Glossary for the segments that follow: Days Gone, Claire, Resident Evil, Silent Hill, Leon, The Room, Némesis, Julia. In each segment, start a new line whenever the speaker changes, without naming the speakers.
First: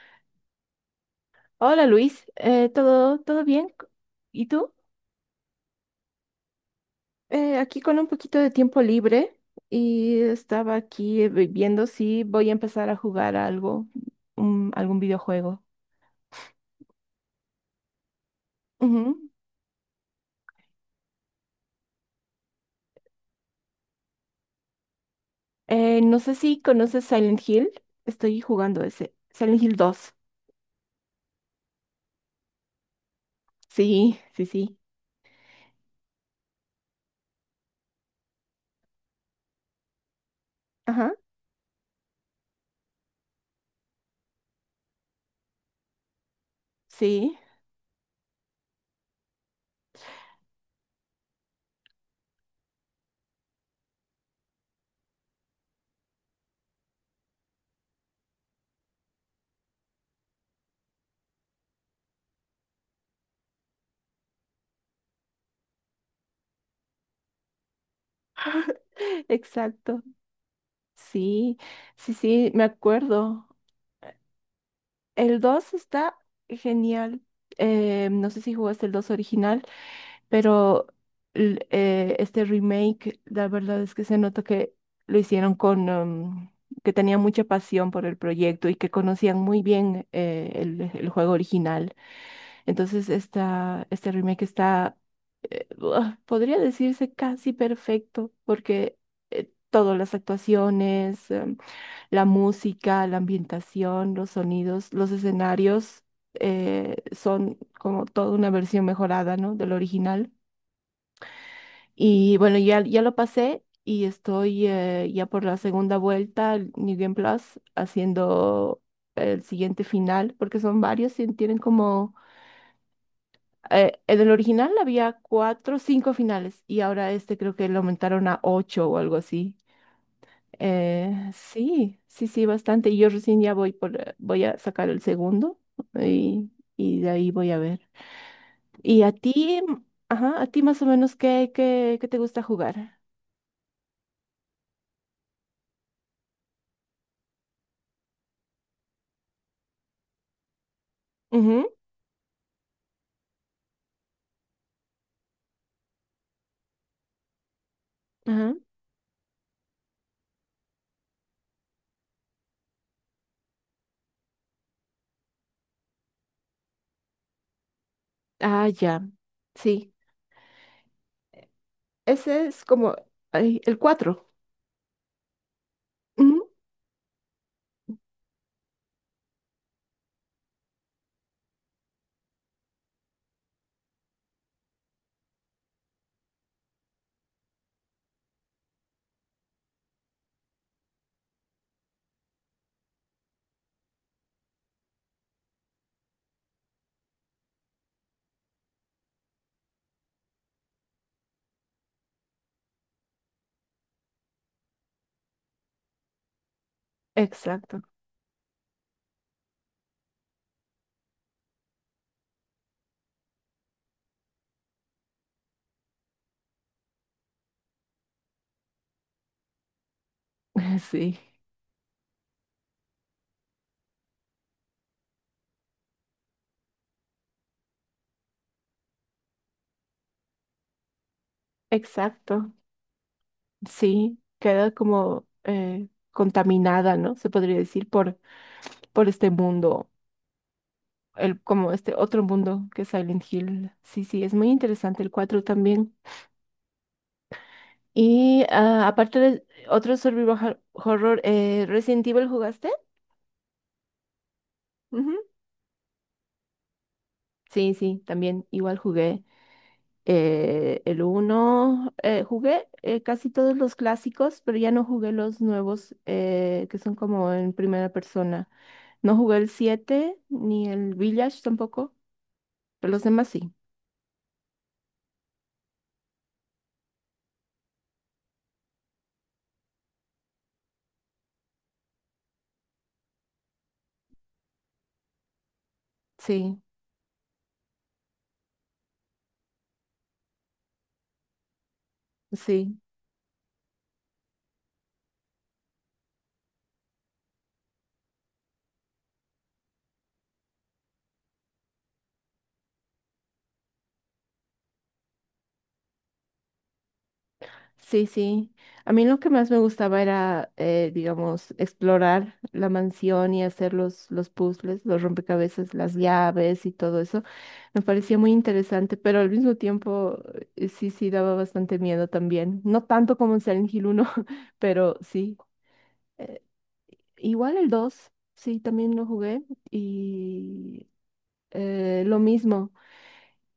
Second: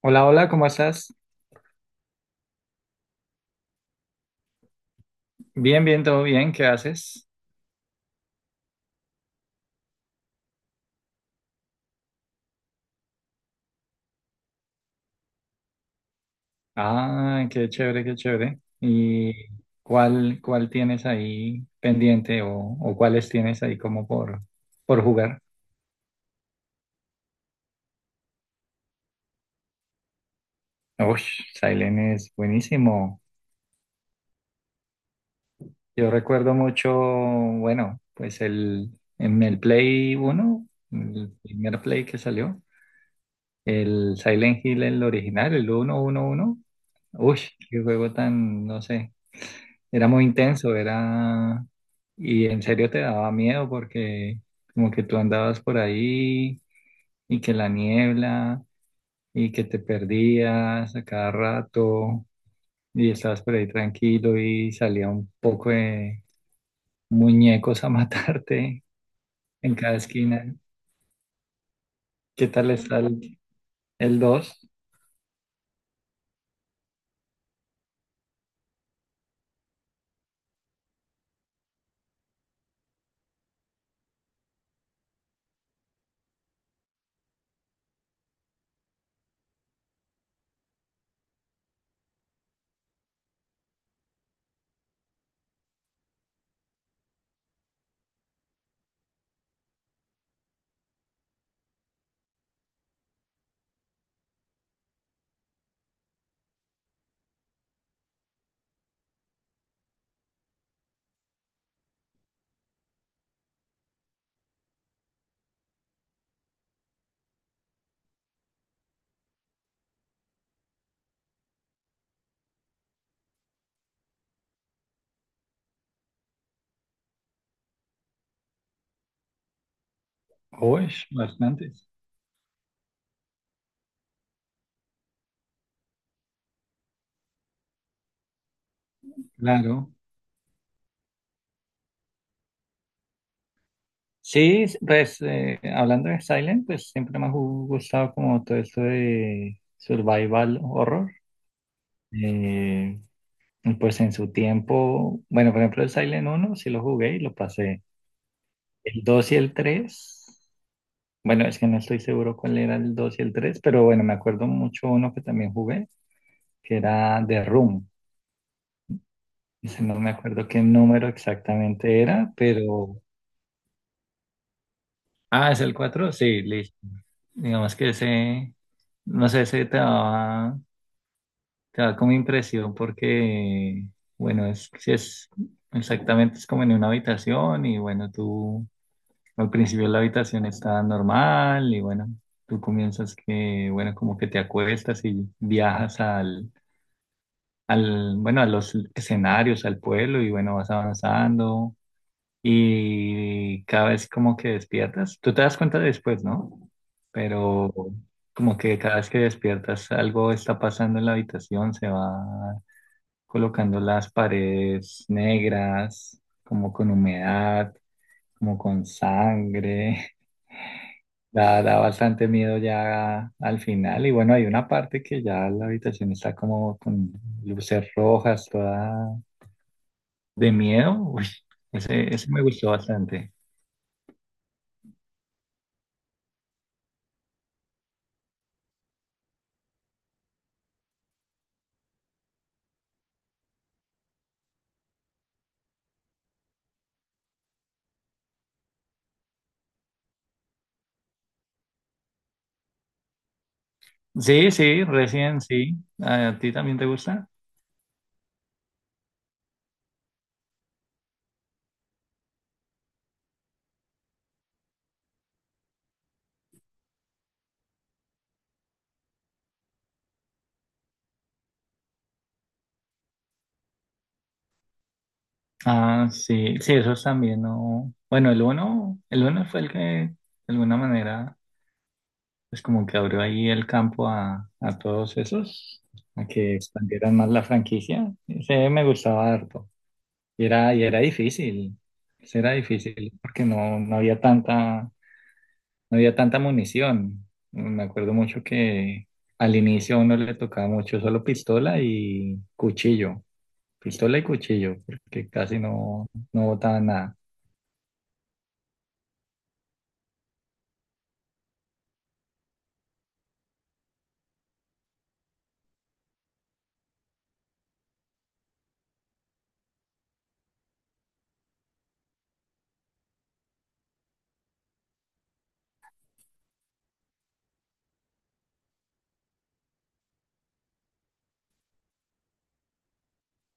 Hola, hola, ¿cómo estás?
Hola Luis, ¿todo bien? ¿Y tú?
Bien, bien, todo bien, ¿qué haces?
Aquí con un poquito de tiempo libre y estaba aquí viendo si voy a empezar a jugar algo, algún videojuego.
Ah, qué chévere, qué chévere.
Ujú.
¿Y cuál, cuál tienes ahí pendiente o cuáles tienes ahí como por jugar?
No sé si conoces Silent Hill, estoy jugando ese, Silent Hill dos.
Uy, Silent es buenísimo.
Sí, sí, sí.
Yo recuerdo mucho, bueno, en el Play uno,
Ajá,
el primer Play que salió, el Silent Hill, el original, el uno uno uno.
sí,
Uy, qué juego tan, no sé, era muy intenso, era, y en serio te daba miedo porque como que tú andabas por ahí y que la niebla y que te perdías a cada rato y estabas por ahí tranquilo y salía un poco de muñecos a matarte en cada
exacto.
esquina.
Sí, sí,
¿Qué
sí, me
tal está el
acuerdo.
dos? ¿2?
El 2 está genial. No sé si jugaste el 2 original, pero este remake, la verdad es que se nota que lo hicieron con, que tenían mucha pasión por el proyecto y que conocían muy bien el juego original. Entonces, este remake está, eh, podría decirse casi perfecto, porque todas las actuaciones, la música, la ambientación, los sonidos, los escenarios son como toda una versión mejorada, ¿no? Del original. Y bueno, ya lo pasé y estoy ya por la segunda vuelta, el New Game Plus, haciendo el siguiente final, porque son varios y tienen como en el original había cuatro, cinco finales y ahora este creo que lo aumentaron a ocho o algo así.
Uy, bastantes.
Sí, sí, sí, bastante. Y yo recién ya voy por, voy a sacar el segundo y, y de ahí voy a ver. ¿Y a ti, mm,
Claro.
ajá, a ti más o menos qué te gusta jugar?
Sí, pues hablando de Silent, pues siempre me ha gustado como todo esto de survival horror.
Ujú,
Eh, y pues en su tiempo, bueno, por ejemplo el Silent uno sí lo jugué y lo pasé.
ajá.
El 2 y el 3, bueno, es que no estoy seguro cuál era el 2 y el 3, pero bueno, me acuerdo mucho uno que también jugué, que era The Room.
Ah, ya.
Ese
Sí.
no me acuerdo qué número exactamente era,
Ese es como
pero...
ay, el cuatro.
Ah, es el 4, sí,
Ujú,
listo. Digamos que ese, no sé, ese te daba, claro, como impresión porque, bueno, es, si es exactamente, es como en una habitación y bueno, tú al principio la habitación está normal y bueno, tú comienzas que, bueno, como que te acuestas y viajas bueno, a los escenarios, al pueblo y bueno, vas avanzando y cada vez como que despiertas, tú te das cuenta después, ¿no? Pero
exacto.
como que cada vez que despiertas algo está pasando en la habitación, se va colocando las paredes negras, como con humedad, como con sangre.
Sí,
Da, da bastante miedo ya al final. Y bueno, hay una parte que ya la habitación está como con luces rojas, toda de miedo. Uy, ese me
exacto.
gustó bastante.
Sí, queda como contaminada, ¿no? Se podría decir por este mundo, el, como este otro mundo que es Silent Hill. Sí, sí, es muy interesante el 4 también. Y ah, aparte de otro horror, ¿Resident Evil jugaste?
Sí, sí,
Ujú.
recién sí. ¿A ti también te gusta?
Sí, sí, también igual jugué el uno jugué casi todos los clásicos, pero ya no jugué los nuevos que son como en primera persona. No jugué el 7 ni el Village tampoco, pero los demás sí.
Ah, sí, sí, esos también no. Bueno, el uno fue el que de alguna manera es como que abrió ahí el campo a todos esos, a que
Sí,
expandieran más la franquicia. Ese me gustaba harto. Y era difícil, ese era
sí.
difícil porque no, no había tanta, no había tanta munición. Me acuerdo mucho que al inicio a uno le tocaba mucho solo pistola y cuchillo, porque casi no, no botaban nada.
Sí, sí. A mí lo que más me gustaba era, digamos, explorar la mansión y hacer los puzzles, los rompecabezas, las llaves y todo eso. Me parecía muy interesante, pero al mismo tiempo sí, sí daba bastante miedo también. No tanto como en Silent Hill uno, pero sí. Eh, Igual el 2, sí, también lo jugué y lo mismo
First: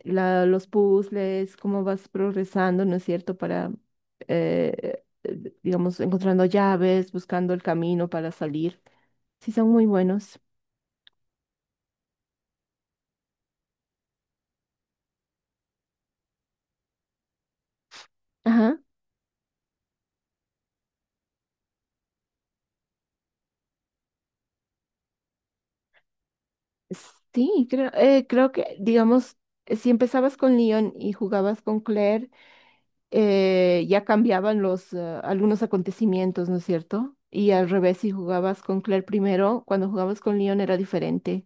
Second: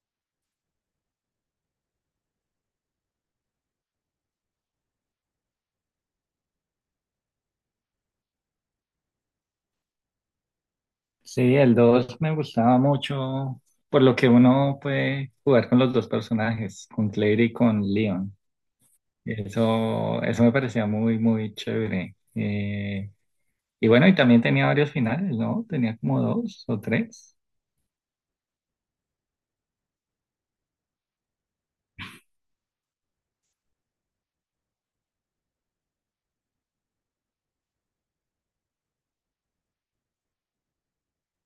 los puzzles, cómo vas progresando, ¿no es cierto? Para, digamos, encontrando llaves, buscando el camino para salir. Sí, son muy buenos.
Sí, el 2 me gustaba mucho, por lo que uno puede jugar con los dos personajes, con Claire y con Leon.
Ajá.
Eso me parecía muy, muy chévere. Y bueno, y también tenía varios finales, ¿no? Tenía como dos o tres.
Sí, creo, creo que, digamos, si empezabas con Leon y jugabas con Claire, ya cambiaban algunos acontecimientos, ¿no es cierto? Y al revés, si jugabas con Claire primero, cuando jugabas con Leon era diferente.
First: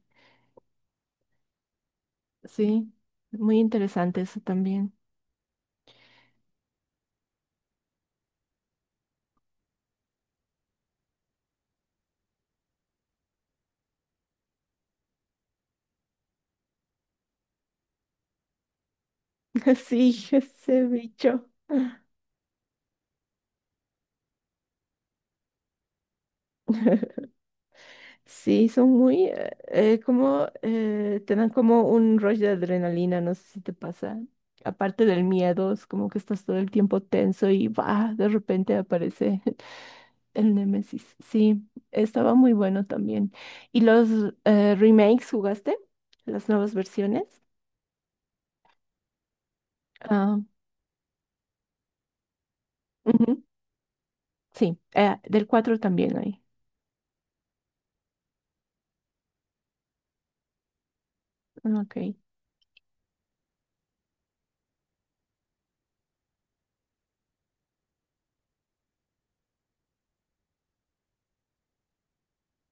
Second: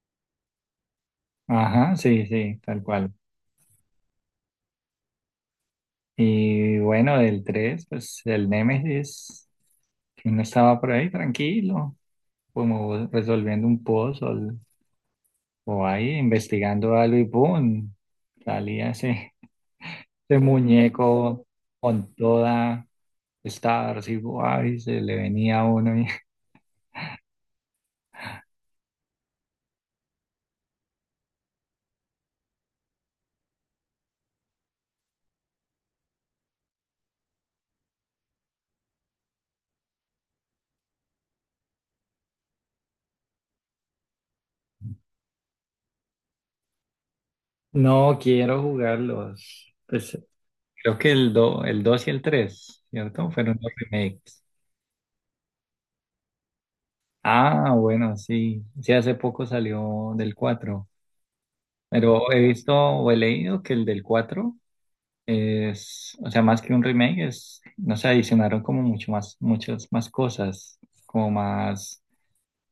Ajá, sí, sí, tal
Sí,
cual.
muy interesante eso también.
Y bueno, del 3, pues el Némesis, que uno estaba por ahí tranquilo, como resolviendo un puzzle o ahí investigando algo y ¡pum! Salía ese.
Sí,
Ese
ese bicho.
muñeco con toda esta igual y guay, se le venía a uno y
Sí, son muy, como, te dan como un rush de adrenalina, no sé si te pasa. Aparte del miedo, es como que estás todo el tiempo tenso y va, de repente aparece el Némesis. Sí, estaba muy bueno también. ¿Y los remakes jugaste? ¿Las nuevas versiones?
no quiero jugarlos. Pues
Ah,
creo que el dos y el tres, ¿cierto?
ujú.
Fueron los remakes.
Sí, del 4 también hay.
Ah, bueno, sí. Sí, hace poco salió del cuatro.
Ok.
Pero he visto o he leído que el del 4 es, o sea, más que un remake, es, no sé, adicionaron como mucho más, muchas más cosas, como más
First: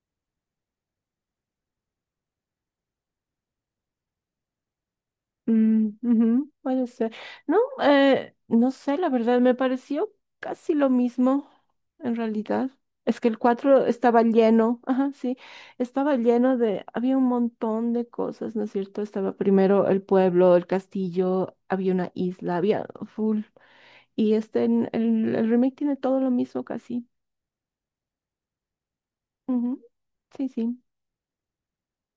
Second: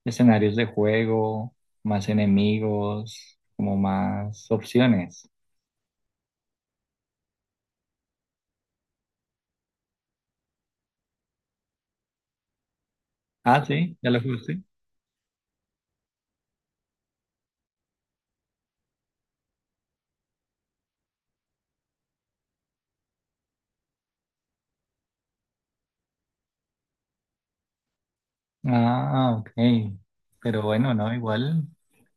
escenarios de juego, más enemigos, como más opciones.
Mm, ujú, puede ser. No, no sé, la verdad, me pareció casi lo mismo en realidad. Es que el
Ah,
4
sí, ya lo
estaba
jugaste.
lleno, ajá, sí, estaba lleno de, había un montón de cosas, ¿no es cierto? Estaba primero el pueblo, el castillo, había una isla, había full. Y este, el remake tiene todo lo mismo casi.
Ah, ok.
Ujú, sí,
Pero
sí,
bueno, no, igual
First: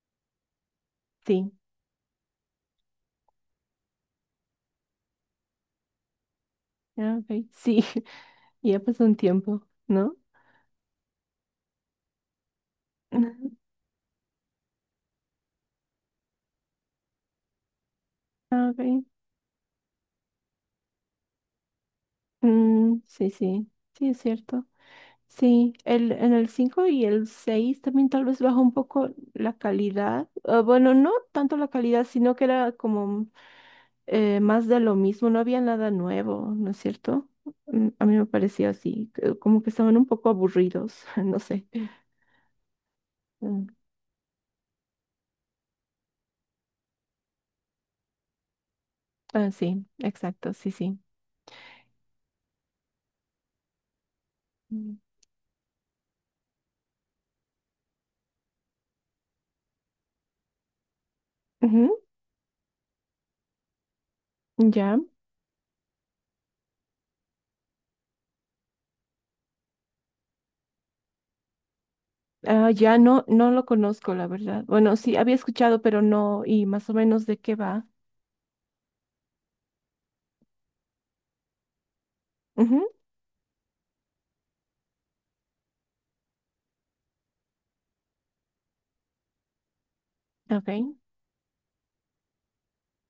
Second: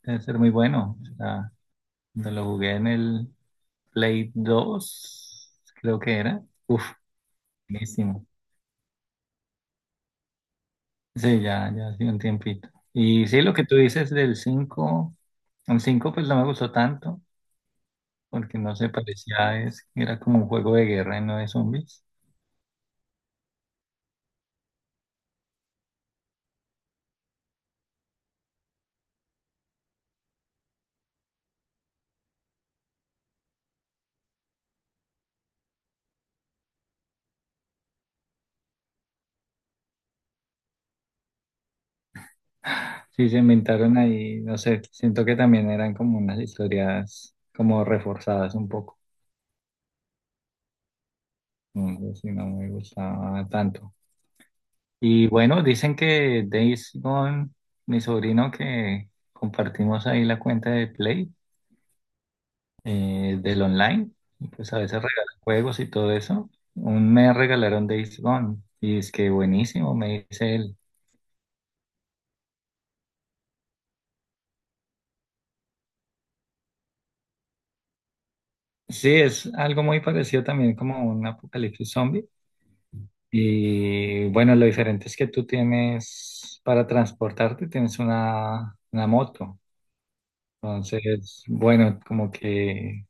debe ser muy bueno. O sea,
sí.
cuando lo jugué en el Play 2 creo que era. Uf,
Ah, ok. Sí,
buenísimo.
ya pasó un tiempo, ¿no?
Sí, ya, ya hace un tiempito. Y sí,
Ujú,
lo que tú dices del cinco, el 5 pues no me gustó tanto, porque
ah,
no se
ok.
parecía, es, era como un juego de guerra y no de zombies.
Mm, sí, sí, sí, es cierto. Sí, en el 5 y el 6 también tal vez bajó un poco la calidad. Ah, bueno, no tanto la calidad, sino que era como más de lo mismo, no había nada nuevo, ¿no es cierto? Mm, a mí me pareció así, como que estaban un poco aburridos, no sé.
Sí, se
Mm,
inventaron ahí, no sé, siento que también eran como unas historias como reforzadas un poco.
ah, sí, exacto, sí, sí.
No sé si no me gustaba tanto.
Mm.
Y bueno, dicen que Days Gone, mi sobrino que compartimos ahí la cuenta de Play, del online, y
Ujú,
pues a
ya.
veces regala juegos y todo eso. Un mes regalaron Days Gone y es que buenísimo, me dice él.
Ah, ya no, no lo conozco, la verdad. Bueno, sí, había escuchado, pero no, y más o menos de qué va.
Sí, es algo muy parecido también como un apocalipsis zombie.
Ujú,
Y bueno, lo diferente es que tú tienes, para transportarte, tienes una moto.
ok.
Entonces, bueno, como que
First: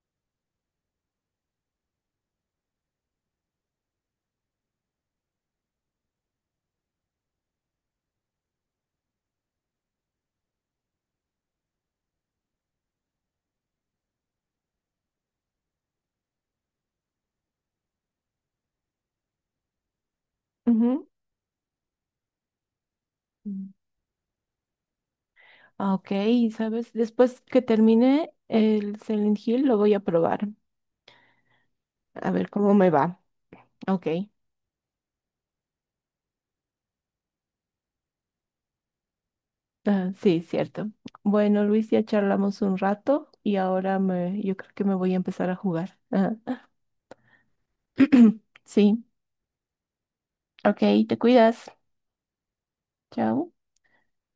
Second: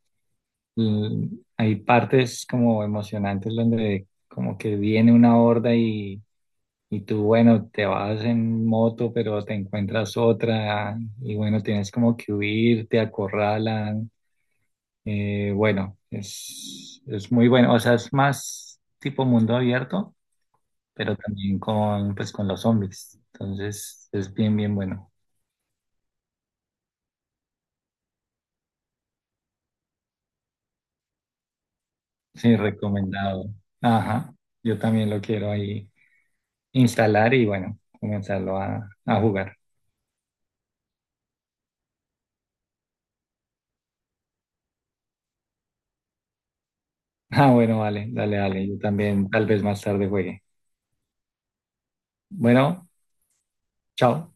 l- hay partes como emocionantes donde como que viene una horda y tú, bueno, te vas en moto, pero te encuentras otra y bueno, tienes como que huir, te acorralan. Bueno, es muy bueno. O sea, es más tipo mundo abierto
Ujú.
pero también con, pues, con los zombies.
Mm.
Entonces es bien, bien bueno.
Ok, ¿sabes? Después que termine el Silent Hill, lo voy a probar. A ver
Sí,
cómo me va.
recomendado.
Ok.
Ajá, yo también lo quiero ahí instalar y bueno, comenzarlo a jugar.
Ah, sí, cierto. Bueno, Luis, ya charlamos un rato y ahora me, yo creo que me voy a empezar a jugar. Ah,
Ah, bueno, vale, dale, dale. Yo
sí,
también tal vez más tarde juegue.
ok, te cuidas.
Bueno,
Chao.
chao.